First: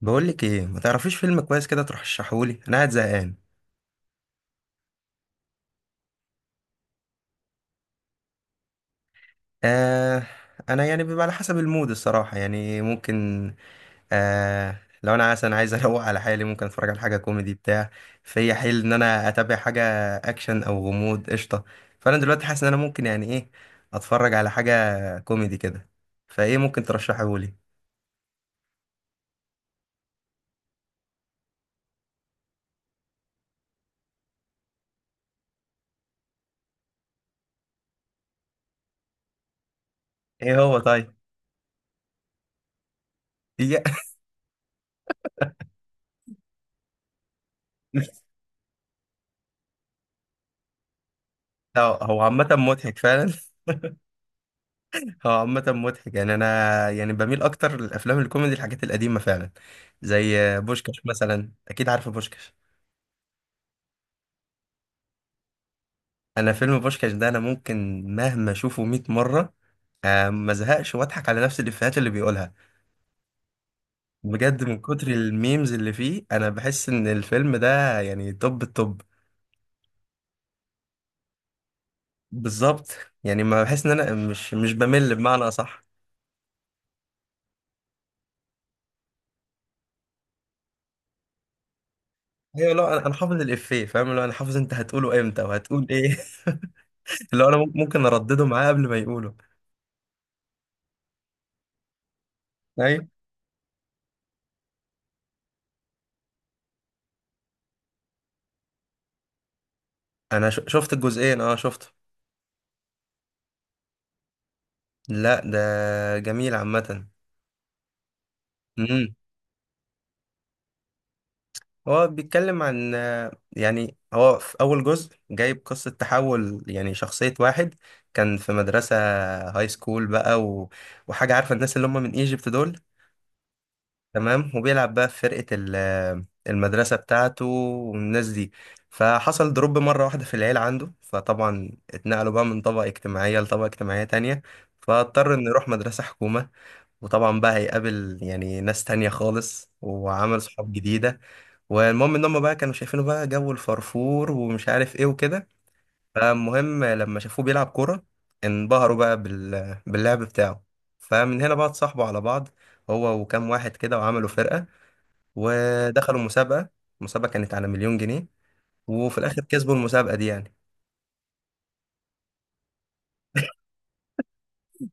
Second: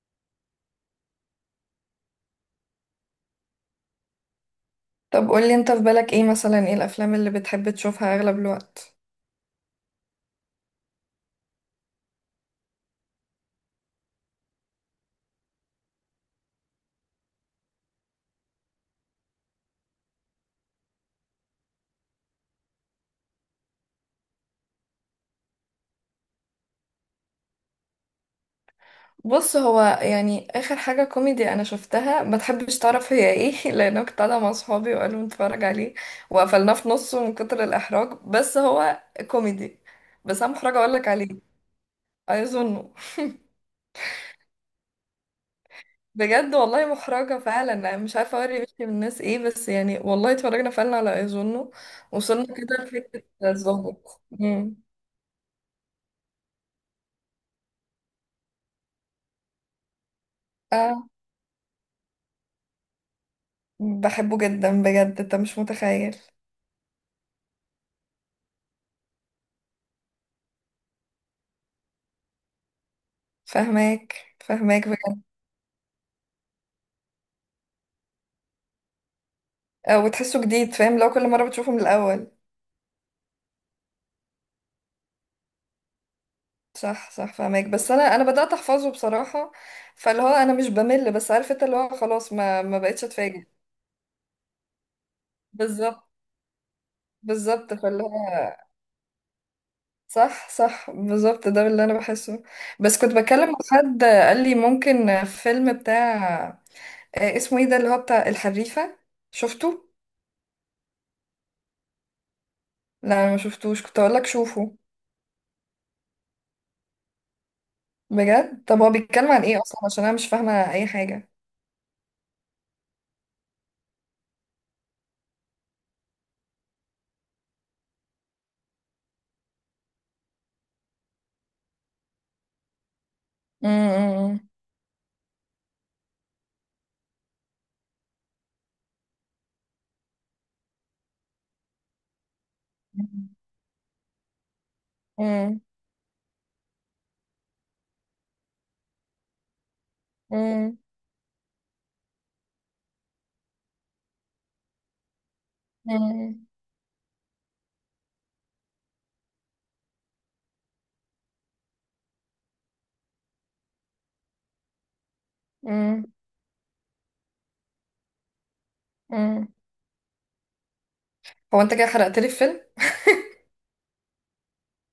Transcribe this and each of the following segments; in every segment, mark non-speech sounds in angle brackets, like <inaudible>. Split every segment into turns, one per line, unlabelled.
بقولك ايه، ما تعرفيش فيلم كويس كده ترشحهولي؟ انا قاعد زهقان.
طب قولي انت، في بالك ايه مثلا؟ ايه الافلام اللي بتحب تشوفها اغلب الوقت؟
آه. انا يعني بيبقى على حسب المود الصراحه، يعني ممكن. آه، لو انا مثلا عايز <laughs> اروق على حالي ممكن اتفرج على حاجه كوميدي بتاع. فيا حيل ان انا اتابع حاجه اكشن او غموض قشطه. فانا دلوقتي حاسس ان انا ممكن يعني ايه اتفرج على حاجه كوميدي كده. فايه ممكن ترشحهولي؟
بص، هو يعني اخر حاجة كوميدي انا شفتها ما تحبش تعرف هي ايه. <laughs> لان أنا كنت قاعدة مع صحابي وقالوا نتفرج عليه، وقفلناه في نصه من كتر الاحراج. بس هو كوميدي، بس انا
ايه، هو
محرجة اقولك
طيب؟
عليه. اظنه.
إيه-
بجد والله محرجة فعلا، انا مش عارفة اوري وشي من الناس ايه، بس يعني والله اتفرجنا فعلا على ايظنه.
<laughs> هو عامه
وصلنا كده
مضحك
لفكرة
فعلا.
الظابط
هو عامة مضحك. يعني أنا يعني بميل أكتر للأفلام الكوميدي، الحاجات القديمة فعلا، زي بوشكاش
اه،
مثلا. أكيد عارفة بوشكاش.
بحبه جدا بجد، انت مش متخيل.
أنا فيلم بوشكاش ده أنا ممكن مهما أشوفه 100 مرة ما زهقش، وأضحك على نفس الإفيهات اللي بيقولها.
فاهماك
بجد من
فاهماك
كتر
بجد.
الميمز اللي فيه أنا بحس إن الفيلم ده يعني توب التوب.
وتحسه جديد، فاهم؟ لو كل مرة بتشوفه من الأول.
بالظبط. يعني ما بحس إن أنا مش بمل، بمعنى أصح.
صح صح، فاهماك. بس أنا بدأت أحفظه بصراحة. فاللي هو أنا مش بمل، بس عارف أنت اللي هو خلاص ما
أيوة،
ما
لا
بقتش
أنا حافظ
أتفاجئ.
الإفيه، فاهم؟ لو أنا حافظ أنت هتقوله إمتى وهتقول
بالظبط،
إيه. <laughs> اللي هو أنا
بالظبط، فاللي
ممكن أردده
هو
معاه قبل ما يقوله.
صح صح بالظبط ده اللي أنا بحسه. بس
ايوه،
كنت بتكلم مع <laughs> حد قال لي ممكن فيلم بتاع، اسمه إيه، ده اللي هو بتاع الحريفة، شفته؟
انا شفت الجزئين. اه شفته.
لا، أنا ما شفتوش، كنت أقول لك شوفه.
لا، ده جميل عامة.
بجد؟ طب هو
امم
بيتكلم عن إيه أصلا عشان أنا مش فاهمة أي حاجة.
هو بيتكلم عن، يعني هو في اول جزء جايب قصة تحول، يعني شخصية واحد كان في مدرسة هاي سكول بقى و... وحاجة. عارفة الناس اللي هم من ايجيبت دول؟
امم.
تمام. وبيلعب بقى في فرقة المدرسة بتاعته والناس دي. فحصل دروب مرة واحدة في العيلة عنده، فطبعا اتنقلوا بقى من طبقة
مم.
اجتماعية لطبقة اجتماعية تانية. فاضطر انه
مم.
يروح مدرسة حكومة. وطبعا بقى هيقابل يعني ناس تانية خالص وعمل صحاب
مم.
جديدة. والمهم ان هم بقى كانوا شايفينه بقى جو الفرفور ومش عارف ايه وكده. فالمهم لما شافوه بيلعب كورة انبهروا بقى باللعب بتاعه. فمن هنا بقى اتصاحبوا على بعض، هو وكام واحد كده، وعملوا فرقة
مم.
ودخلوا مسابقة. المسابقة كانت على مليون جنيه. وفي الاخر
مم.
كسبوا المسابقة دي يعني.
هو انت كده حرقت لي الفيلم.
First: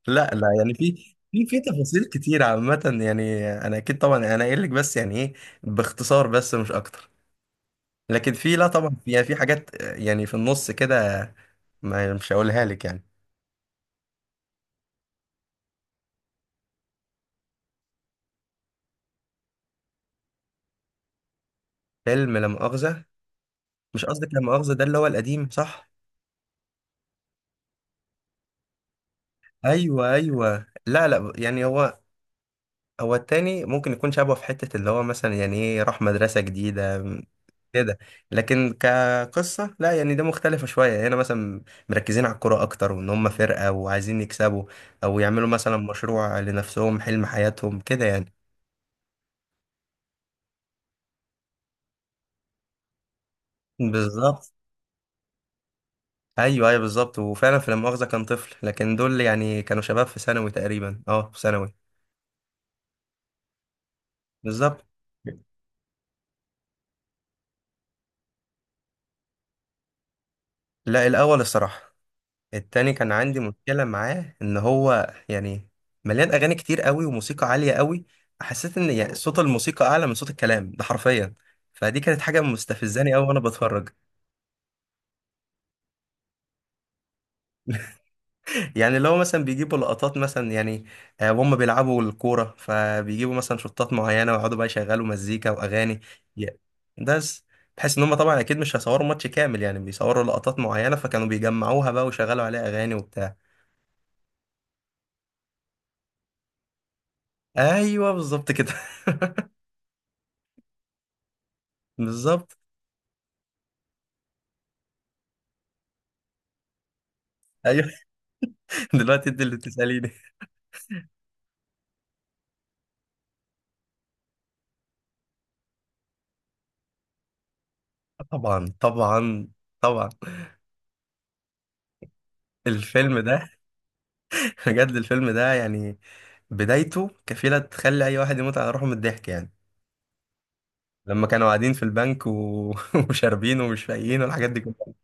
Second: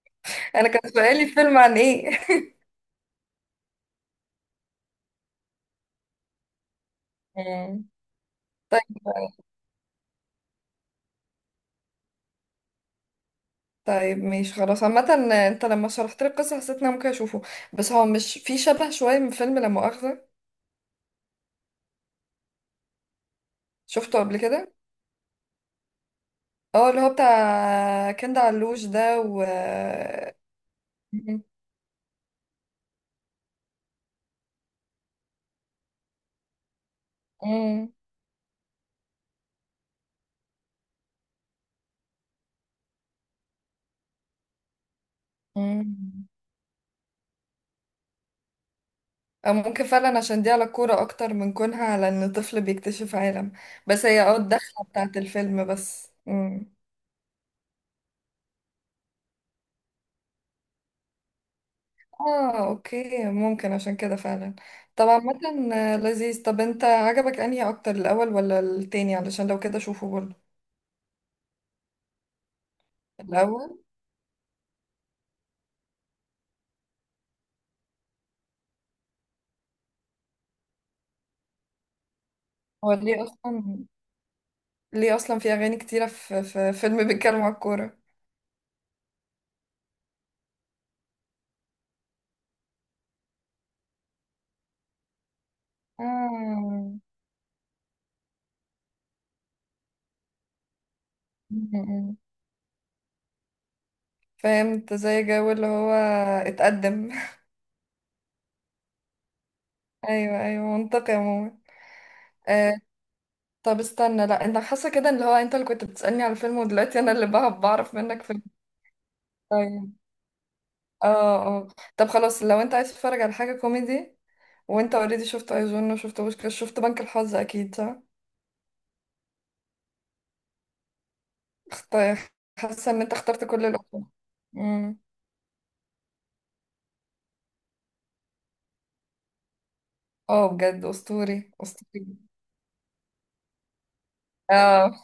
لا لا،
انا
يعني
كان
في
سؤالي
في
الفيلم
في
عن
تفاصيل
ايه؟
كتير
<laughs>
عامة، يعني انا اكيد طبعا انا قايل لك بس يعني ايه، باختصار بس مش اكتر.
مم.
لكن في، لا طبعا
طيب،
في يعني في حاجات يعني في النص كده، ما مش هقولها لك يعني.
طيب ماشي، خلاص عامة. انت لما شرحت لي القصة حسيت ان انا ممكن اشوفه. بس هو مش في شبه شوية من فيلم لا مؤاخذة؟
فيلم لا مؤاخذة؟ مش
شفته
قصدك
قبل
لا مؤاخذة
كده.
ده اللي هو القديم صح؟
اه، اللي هو بتاع كند علوش ده و...
ايوه ايوه، لا لا،
مم.
يعني هو، هو التاني ممكن يكون شبهه في حتة اللي هو مثلا يعني ايه، راح مدرسة جديدة
مم.
كده. لكن كقصة لا، يعني ده مختلفة شوية. هنا مثلا مركزين على الكورة أكتر، وإن هم فرقة وعايزين يكسبوا، أو يعملوا مثلا
مم.
مشروع لنفسهم، حلم حياتهم كده يعني.
او ممكن فعلا عشان دي على الكورة اكتر من كونها على ان طفل بيكتشف عالم. بس هي
بالظبط.
الدخلة بتاعت الفيلم بس.
ايوه
مم.
ايوه بالظبط. وفعلا في لا مؤاخذة كان طفل، لكن دول يعني كانوا شباب في ثانوي تقريبا، اه في ثانوي.
اه، اوكي، ممكن عشان كده فعلا.
بالظبط.
طبعا، مثلا لذيذ. طب انت عجبك انهي اكتر، الاول ولا التاني؟ علشان لو كده شوفه برضه.
لا، الاول الصراحة. التاني كان عندي
الاول.
مشكلة معاه، ان هو يعني مليان اغاني كتير قوي وموسيقى عالية قوي. حسيت ان يعني صوت الموسيقى اعلى من صوت الكلام، ده حرفيا. فدي كانت حاجة
هو
مستفزاني
ليه
قوي وانا
اصلا،
بتفرج.
ليه اصلا في اغاني كتيرة في فيلم بيتكلم على الكورة؟
يعني اللي هو مثلا بيجيبوا لقطات مثلا يعني وهم بيلعبوا الكورة، فبيجيبوا مثلا شطات معينة ويقعدوا بقى يشغلوا مزيكا وأغاني. ي-
آه. <laughs>
بس بحيث إن هم طبعا أكيد مش هيصوروا ماتش كامل، يعني بيصوروا لقطات معينة، فكانوا
م-
بيجمعوها بقى
م.
ويشغلوا عليها أغاني وبتاع.
فهمت زي جو اللي هو اتقدم. <laughs>
أيوه، بالظبط كده. <laughs>
ايوه، ايوه، منطقي عموما.
بالظبط،
آه. طب استنى، لا، انت حاسه كده ان اللي هو انت اللي كنت بتسألني على الفيلم، ودلوقتي انا اللي
أيوه.
بعرف منك فيلم؟
<laughs> دلوقتي أنت اللي
طيب.
بتسأليني.
اه، اه، طب خلاص. لو انت عايز تتفرج على حاجة كوميدي، وانت اوريدي شفت ايجون، وشفت بوشكاش، شفت بنك الحظ، اكيد صح؟
طبعا طبعا طبعا.
اخت- حاسة ان انت
الفيلم
اخترت
ده،
كل الأفلام.
<laughs> بجد
امم.
الفيلم ده يعني بدايته كفيلة تخلي أي واحد يموت على روحه من الضحك يعني.
اه، بجد
لما كانوا
اسطوري
قاعدين في
اسطوري.
البنك و... <laughs> وشاربين ومش فايقين والحاجات دي
اه،
كلها.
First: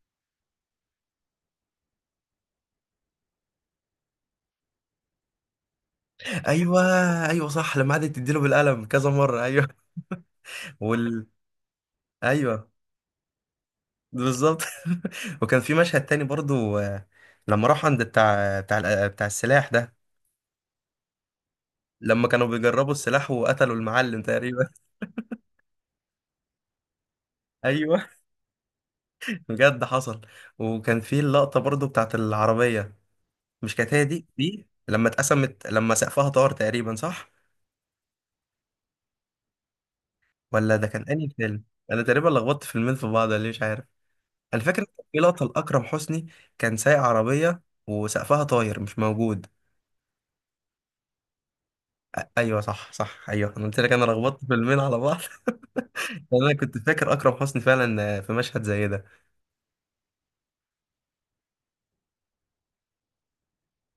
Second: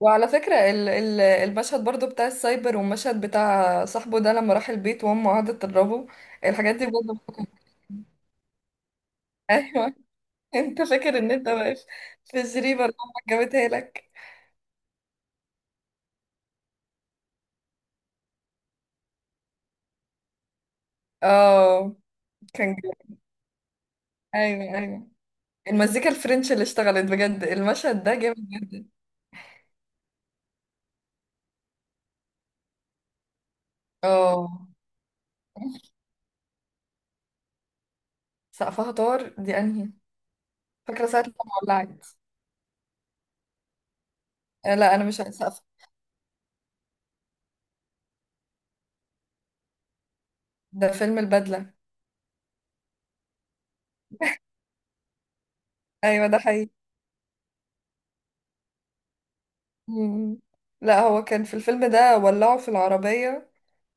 وعلى فكرة ال المشهد برضو بتاع السايبر، والمشهد بتاع صاحبه ده لما راح البيت وامه قعدت تضربه، الحاجات
ايوه،
دي بجد بتفكر
ايوه
فيها.
صح. لما قعدت تديله بالقلم كذا مره. ايوه.
ايوه. <laughs> انت فاكر
وال
ان انت واقف في
ايوه.
الجريمة اللي امك جابتها لك.
بالظبط. <laughs> وكان في مشهد تاني برضو، لما راحوا عند بتاع السلاح ده.
اه،
لما كانوا
كان
بيجربوا
جامد.
السلاح وقتلوا المعلم تقريبا.
ايوه، ايوه، المزيكا الفرنش اللي اشتغلت بجد
<laughs>
المشهد
ايوه
ده جامد جدا.
بجد حصل. وكان في اللقطه برضو بتاعت العربيه. مش كانت هي دي
اه،
دي لما اتقسمت، لما سقفها طار تقريبا، صح؟
سقفها طار، دي انهي؟
ولا ده كان
فاكره ساعه
انهي
لما
فيلم؟ انا
ولعت.
تقريبا لخبطت فيلمين في بعض، ليه مش عارف. انا
آه،
فاكر
لا، انا
كان في
مش عايزة
لقطه
سقف،
لاكرم حسني، كان سايق عربيه وسقفها طاير مش موجود.
ده فيلم البدله.
ايوه صح صح ايوه، انا قلت لك انا لخبطت فيلمين على بعض. <laughs>
ايوه، ده
لأن انا
حقيقي.
كنت فاكر اكرم حسني فعلا في مشهد زي ده.
مم. لا، هو كان في الفيلم ده ولعوا في العربيه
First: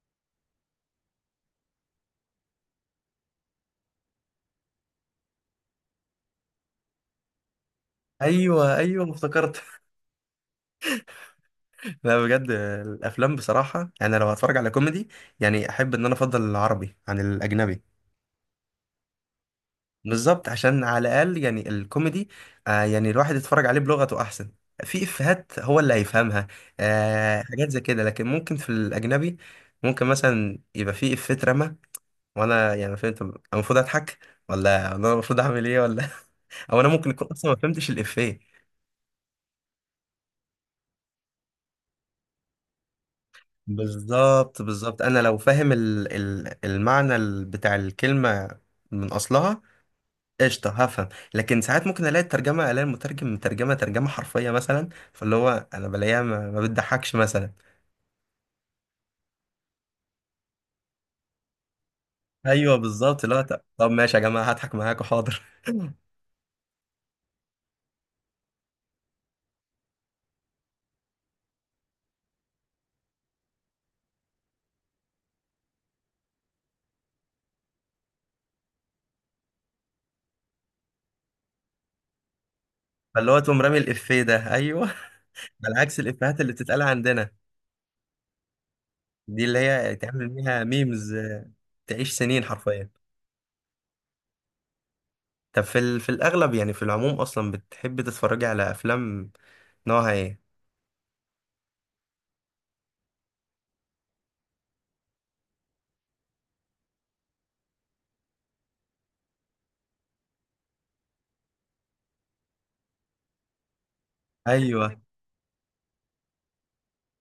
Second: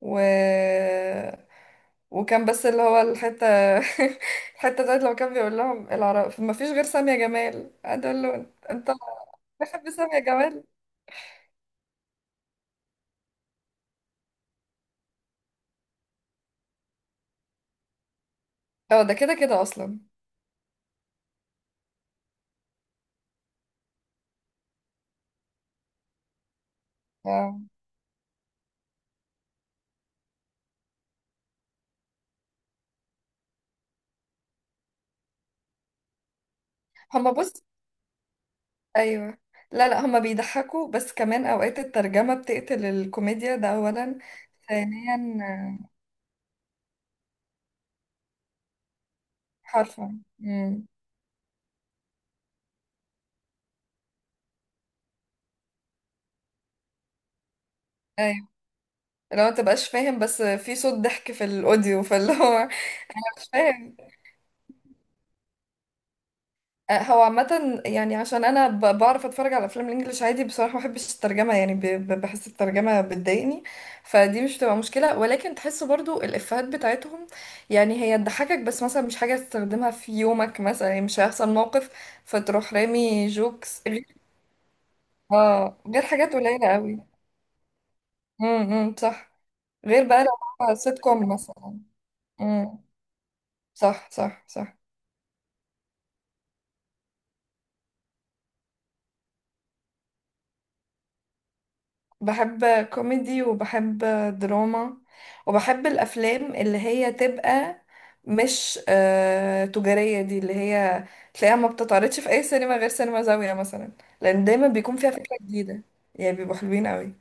و... وكان بس اللي هو الحته، <laughs> الحته بتاعت لما كان بيقول لهم العرب ما فيش غير سامية جمال، قعد يقول له:
ايوه
انت
ايوه افتكرت.
بتحب سامية جمال؟
<laughs> لا بجد الافلام بصراحه، انا لو هتفرج على كوميدي يعني احب ان انا افضل العربي عن الاجنبي.
اه، ده كده كده اصلا.
بالظبط، عشان على الاقل يعني الكوميدي، آه يعني الواحد يتفرج عليه بلغته احسن. في افيهات هو اللي هيفهمها، آه
آه.
حاجات زي كده. لكن ممكن في الاجنبي ممكن مثلا يبقى في افيه اترمى، وانا يعني فهمت، أنا المفروض اضحك ولا انا المفروض اعمل ايه ولا <laughs> او انا ممكن اكون
هما،
اصلا ما
بص،
فهمتش الافيه.
ايوه، لا لا، هما بيضحكوا، بس كمان اوقات الترجمة بتقتل الكوميديا، ده اولا.
بالظبط بالظبط. انا لو
ثانيا،
فاهم المعنى بتاع الكلمه من اصلها
حرفا.
قشطة
امم.
هفهم. لكن ساعات ممكن الاقي الترجمة، الاقي المترجم مترجمة ترجمة حرفية مثلا، فاللي هو انا بلاقيها ما بتضحكش مثلا.
ايوه، لو ما تبقاش فاهم بس في صوت ضحك في الاوديو، فاللي هو
ايوه، بالظبط، اللي
<laughs>
هو
مش
طب
فاهم.
ماشي يا جماعة هضحك معاكوا حاضر.
هو عامة يعني عشان أنا بعرف أتفرج على أفلام الإنجليش عادي، بصراحة ما بحبش الترجمة، يعني بحس الترجمة بتضايقني. فدي مش بتبقى مشكلة، ولكن تحس برضو الإفيهات بتاعتهم، يعني هي تضحكك بس مثلا مش حاجة تستخدمها في يومك، مثلا يعني مش هيحصل موقف فتروح
<laughs>
رامي
فاللي هو تقوم رامي
جوكس، غير...
الافيه ده، ايوه.
اه،
على عكس
غير حاجات
الافيهات اللي
قليلة
بتتقال
قوي.
عندنا،
امم، صح.
دي اللي هي
غير بقى
تعمل
لو
بيها
هو سيت
ميمز،
كوم مثلا.
تعيش سنين
امم.
حرفيا.
صح، صح، صح.
طب في الاغلب يعني في العموم اصلا بتحب تتفرجي على افلام نوعها ايه؟
بحب كوميدي، وبحب دراما، وبحب الافلام اللي هي تبقى مش تجارية، دي اللي هي تلاقيها ما بتتعرضش في اي سينما غير سينما زاوية مثلا، لان دايما بيكون
ايوه.
فيها فكرة جديدة. يعني بيبقوا حلوين قوي.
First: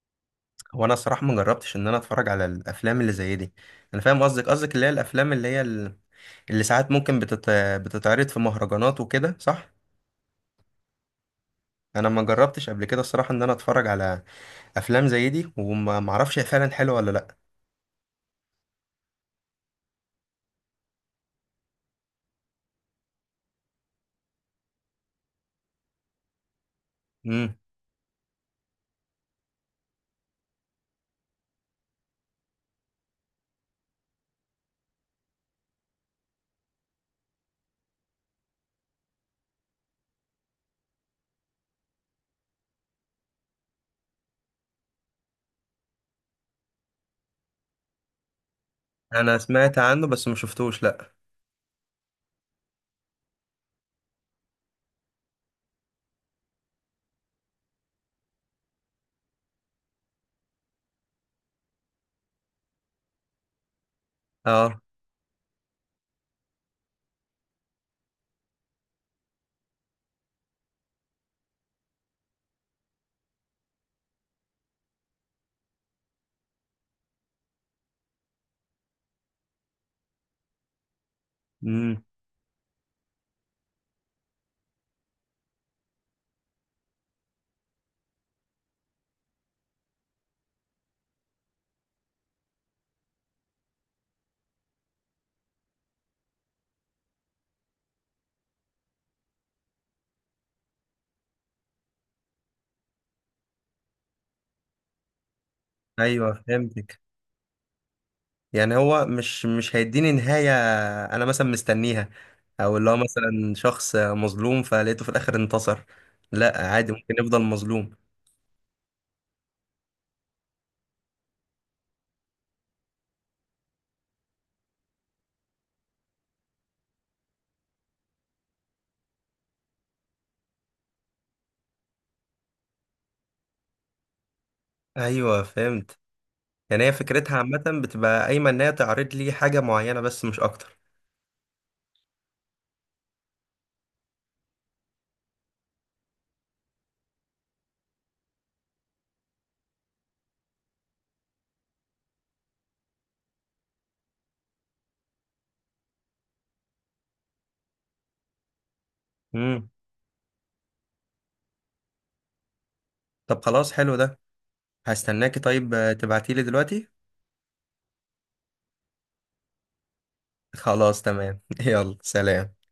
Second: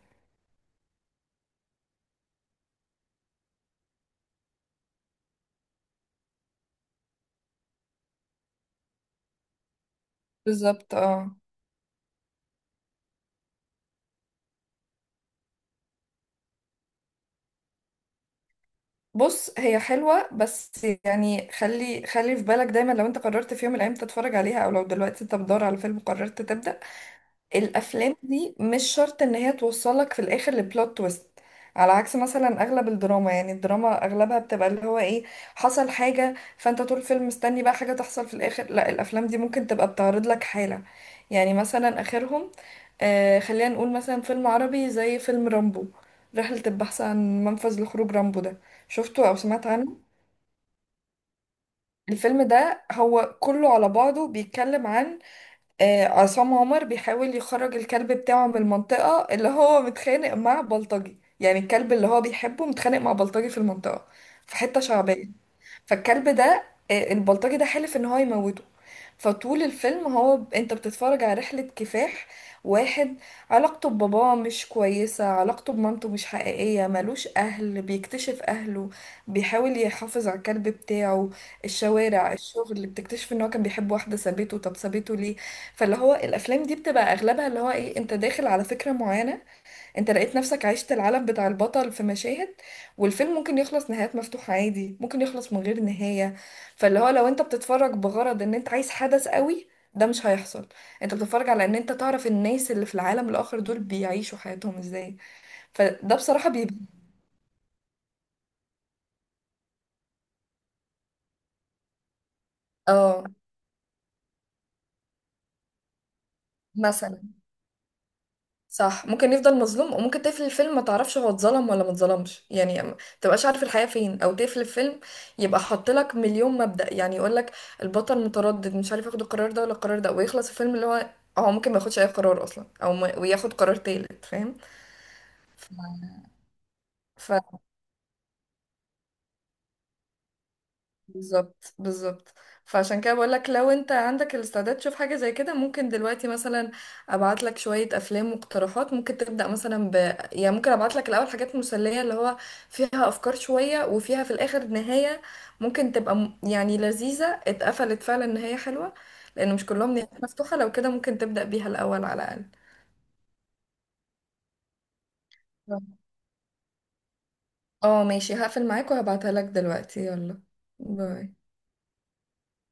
هو انا الصراحه ما جربتش ان انا اتفرج على الافلام اللي زي دي. انا فاهم قصدك، قصدك اللي هي الافلام اللي هي اللي ساعات ممكن بتتعرض في مهرجانات وكده، صح.
بالظبط، اه.
انا ما جربتش قبل كده الصراحه ان انا اتفرج على افلام زي دي، وما ما اعرفش هي فعلا حلوه ولا لا.
بص، هي حلوة، بس يعني خلي خلي في بالك دايما، لو انت قررت في يوم من الايام تتفرج عليها، او لو دلوقتي انت بتدور على فيلم قررت تبدأ.
امم.
الافلام دي مش شرط ان هي توصلك في الاخر لبلوت تويست، على عكس مثلا اغلب الدراما. يعني الدراما اغلبها بتبقى اللي هو ايه، حصل حاجة فانت طول الفيلم مستني بقى حاجة تحصل في الاخر. لا، الافلام دي ممكن تبقى بتعرض لك حالة. يعني مثلا اخرهم، خلينا نقول مثلا فيلم عربي زي فيلم رامبو، رحلة البحث عن منفذ لخروج رامبو ده. شفته او
انا
سمعت
سمعت
عنه؟
عنه بس ما شفتوش، لا.
الفيلم ده هو كله على بعضه بيتكلم عن، عصام عمر بيحاول يخرج الكلب بتاعه من المنطقة اللي هو متخانق مع بلطجي، يعني الكلب اللي هو بيحبه متخانق مع بلطجي في المنطقة، في حتة
اه.
شعبية. فالكلب ده، البلطجي ده حلف ان هو يموته. فطول الفيلم هو انت بتتفرج على رحلة كفاح واحد، علاقته بباباه مش كويسة، علاقته بمامته مش حقيقية، ملوش أهل، بيكتشف أهله، بيحاول يحافظ على الكلب بتاعه،
امم.
الشوارع، الشغل، اللي بتكتشف ان هو كان بيحب واحدة سابته، طب سابته ليه؟ فاللي هو الأفلام دي بتبقى أغلبها اللي هو ايه، انت داخل على فكرة معينة، انت لقيت نفسك عشت العالم بتاع البطل في مشاهد، والفيلم ممكن يخلص نهايات مفتوحة عادي، ممكن يخلص من غير نهاية. فاللي هو لو انت بتتفرج بغرض ان انت عايز حدث قوي، ده مش هيحصل. انت بتتفرج على ان انت تعرف الناس اللي في العالم الاخر دول بيعيشوا حياتهم ازاي. فده
ايوه
بصراحة بيبقى...
فهمتك. يعني هو مش هيديني نهايه انا مثلا مستنيها، او اللي هو
اه،
مثلا شخص مظلوم فلقيته في الاخر انتصر. لا، عادي ممكن
مثلا.
يفضل مظلوم.
صح، ممكن يفضل مظلوم، وممكن تقفل الفيلم ما تعرفش هو اتظلم ولا ما اتظلمش، يعني ما تبقاش عارف الحقيقة فين، او تقفل الفيلم يبقى حاط لك مليون مبدأ، يعني يقول لك البطل متردد مش عارف ياخد القرار ده ولا القرار ده، ويخلص الفيلم اللي هو هو ممكن ما ياخدش اي قرار اصلا، او ما وياخد قرار تالت، فاهم؟
ايوه فهمت. يعني هي
ف...
فكرتها عامة بتبقى قايمة ان هي تعرض لي حاجة معينة بس مش اكتر.
بالظبط، بالظبط. فعشان كده بقول لك، لو انت عندك الاستعداد تشوف حاجه زي كده، ممكن دلوقتي مثلا ابعت لك شويه افلام واقتراحات، ممكن تبدا مثلا ب... يعني ممكن ابعت لك الاول حاجات مسليه اللي هو فيها افكار شويه، وفيها في الاخر نهايه ممكن تبقى يعني لذيذه، اتقفلت فعلا نهايه حلوه. لان مش
امم.
كلهم نهايات مفتوحه، لو كده ممكن تبدا بيها الاول على الاقل.
طب خلاص، حلو ده. هستناكي طيب، تبعتيلي دلوقتي.
اه، ماشي، هقفل معاك وهبعتها لك دلوقتي، يلا.
خلاص
باي.
تمام <laughs> يلا سلام.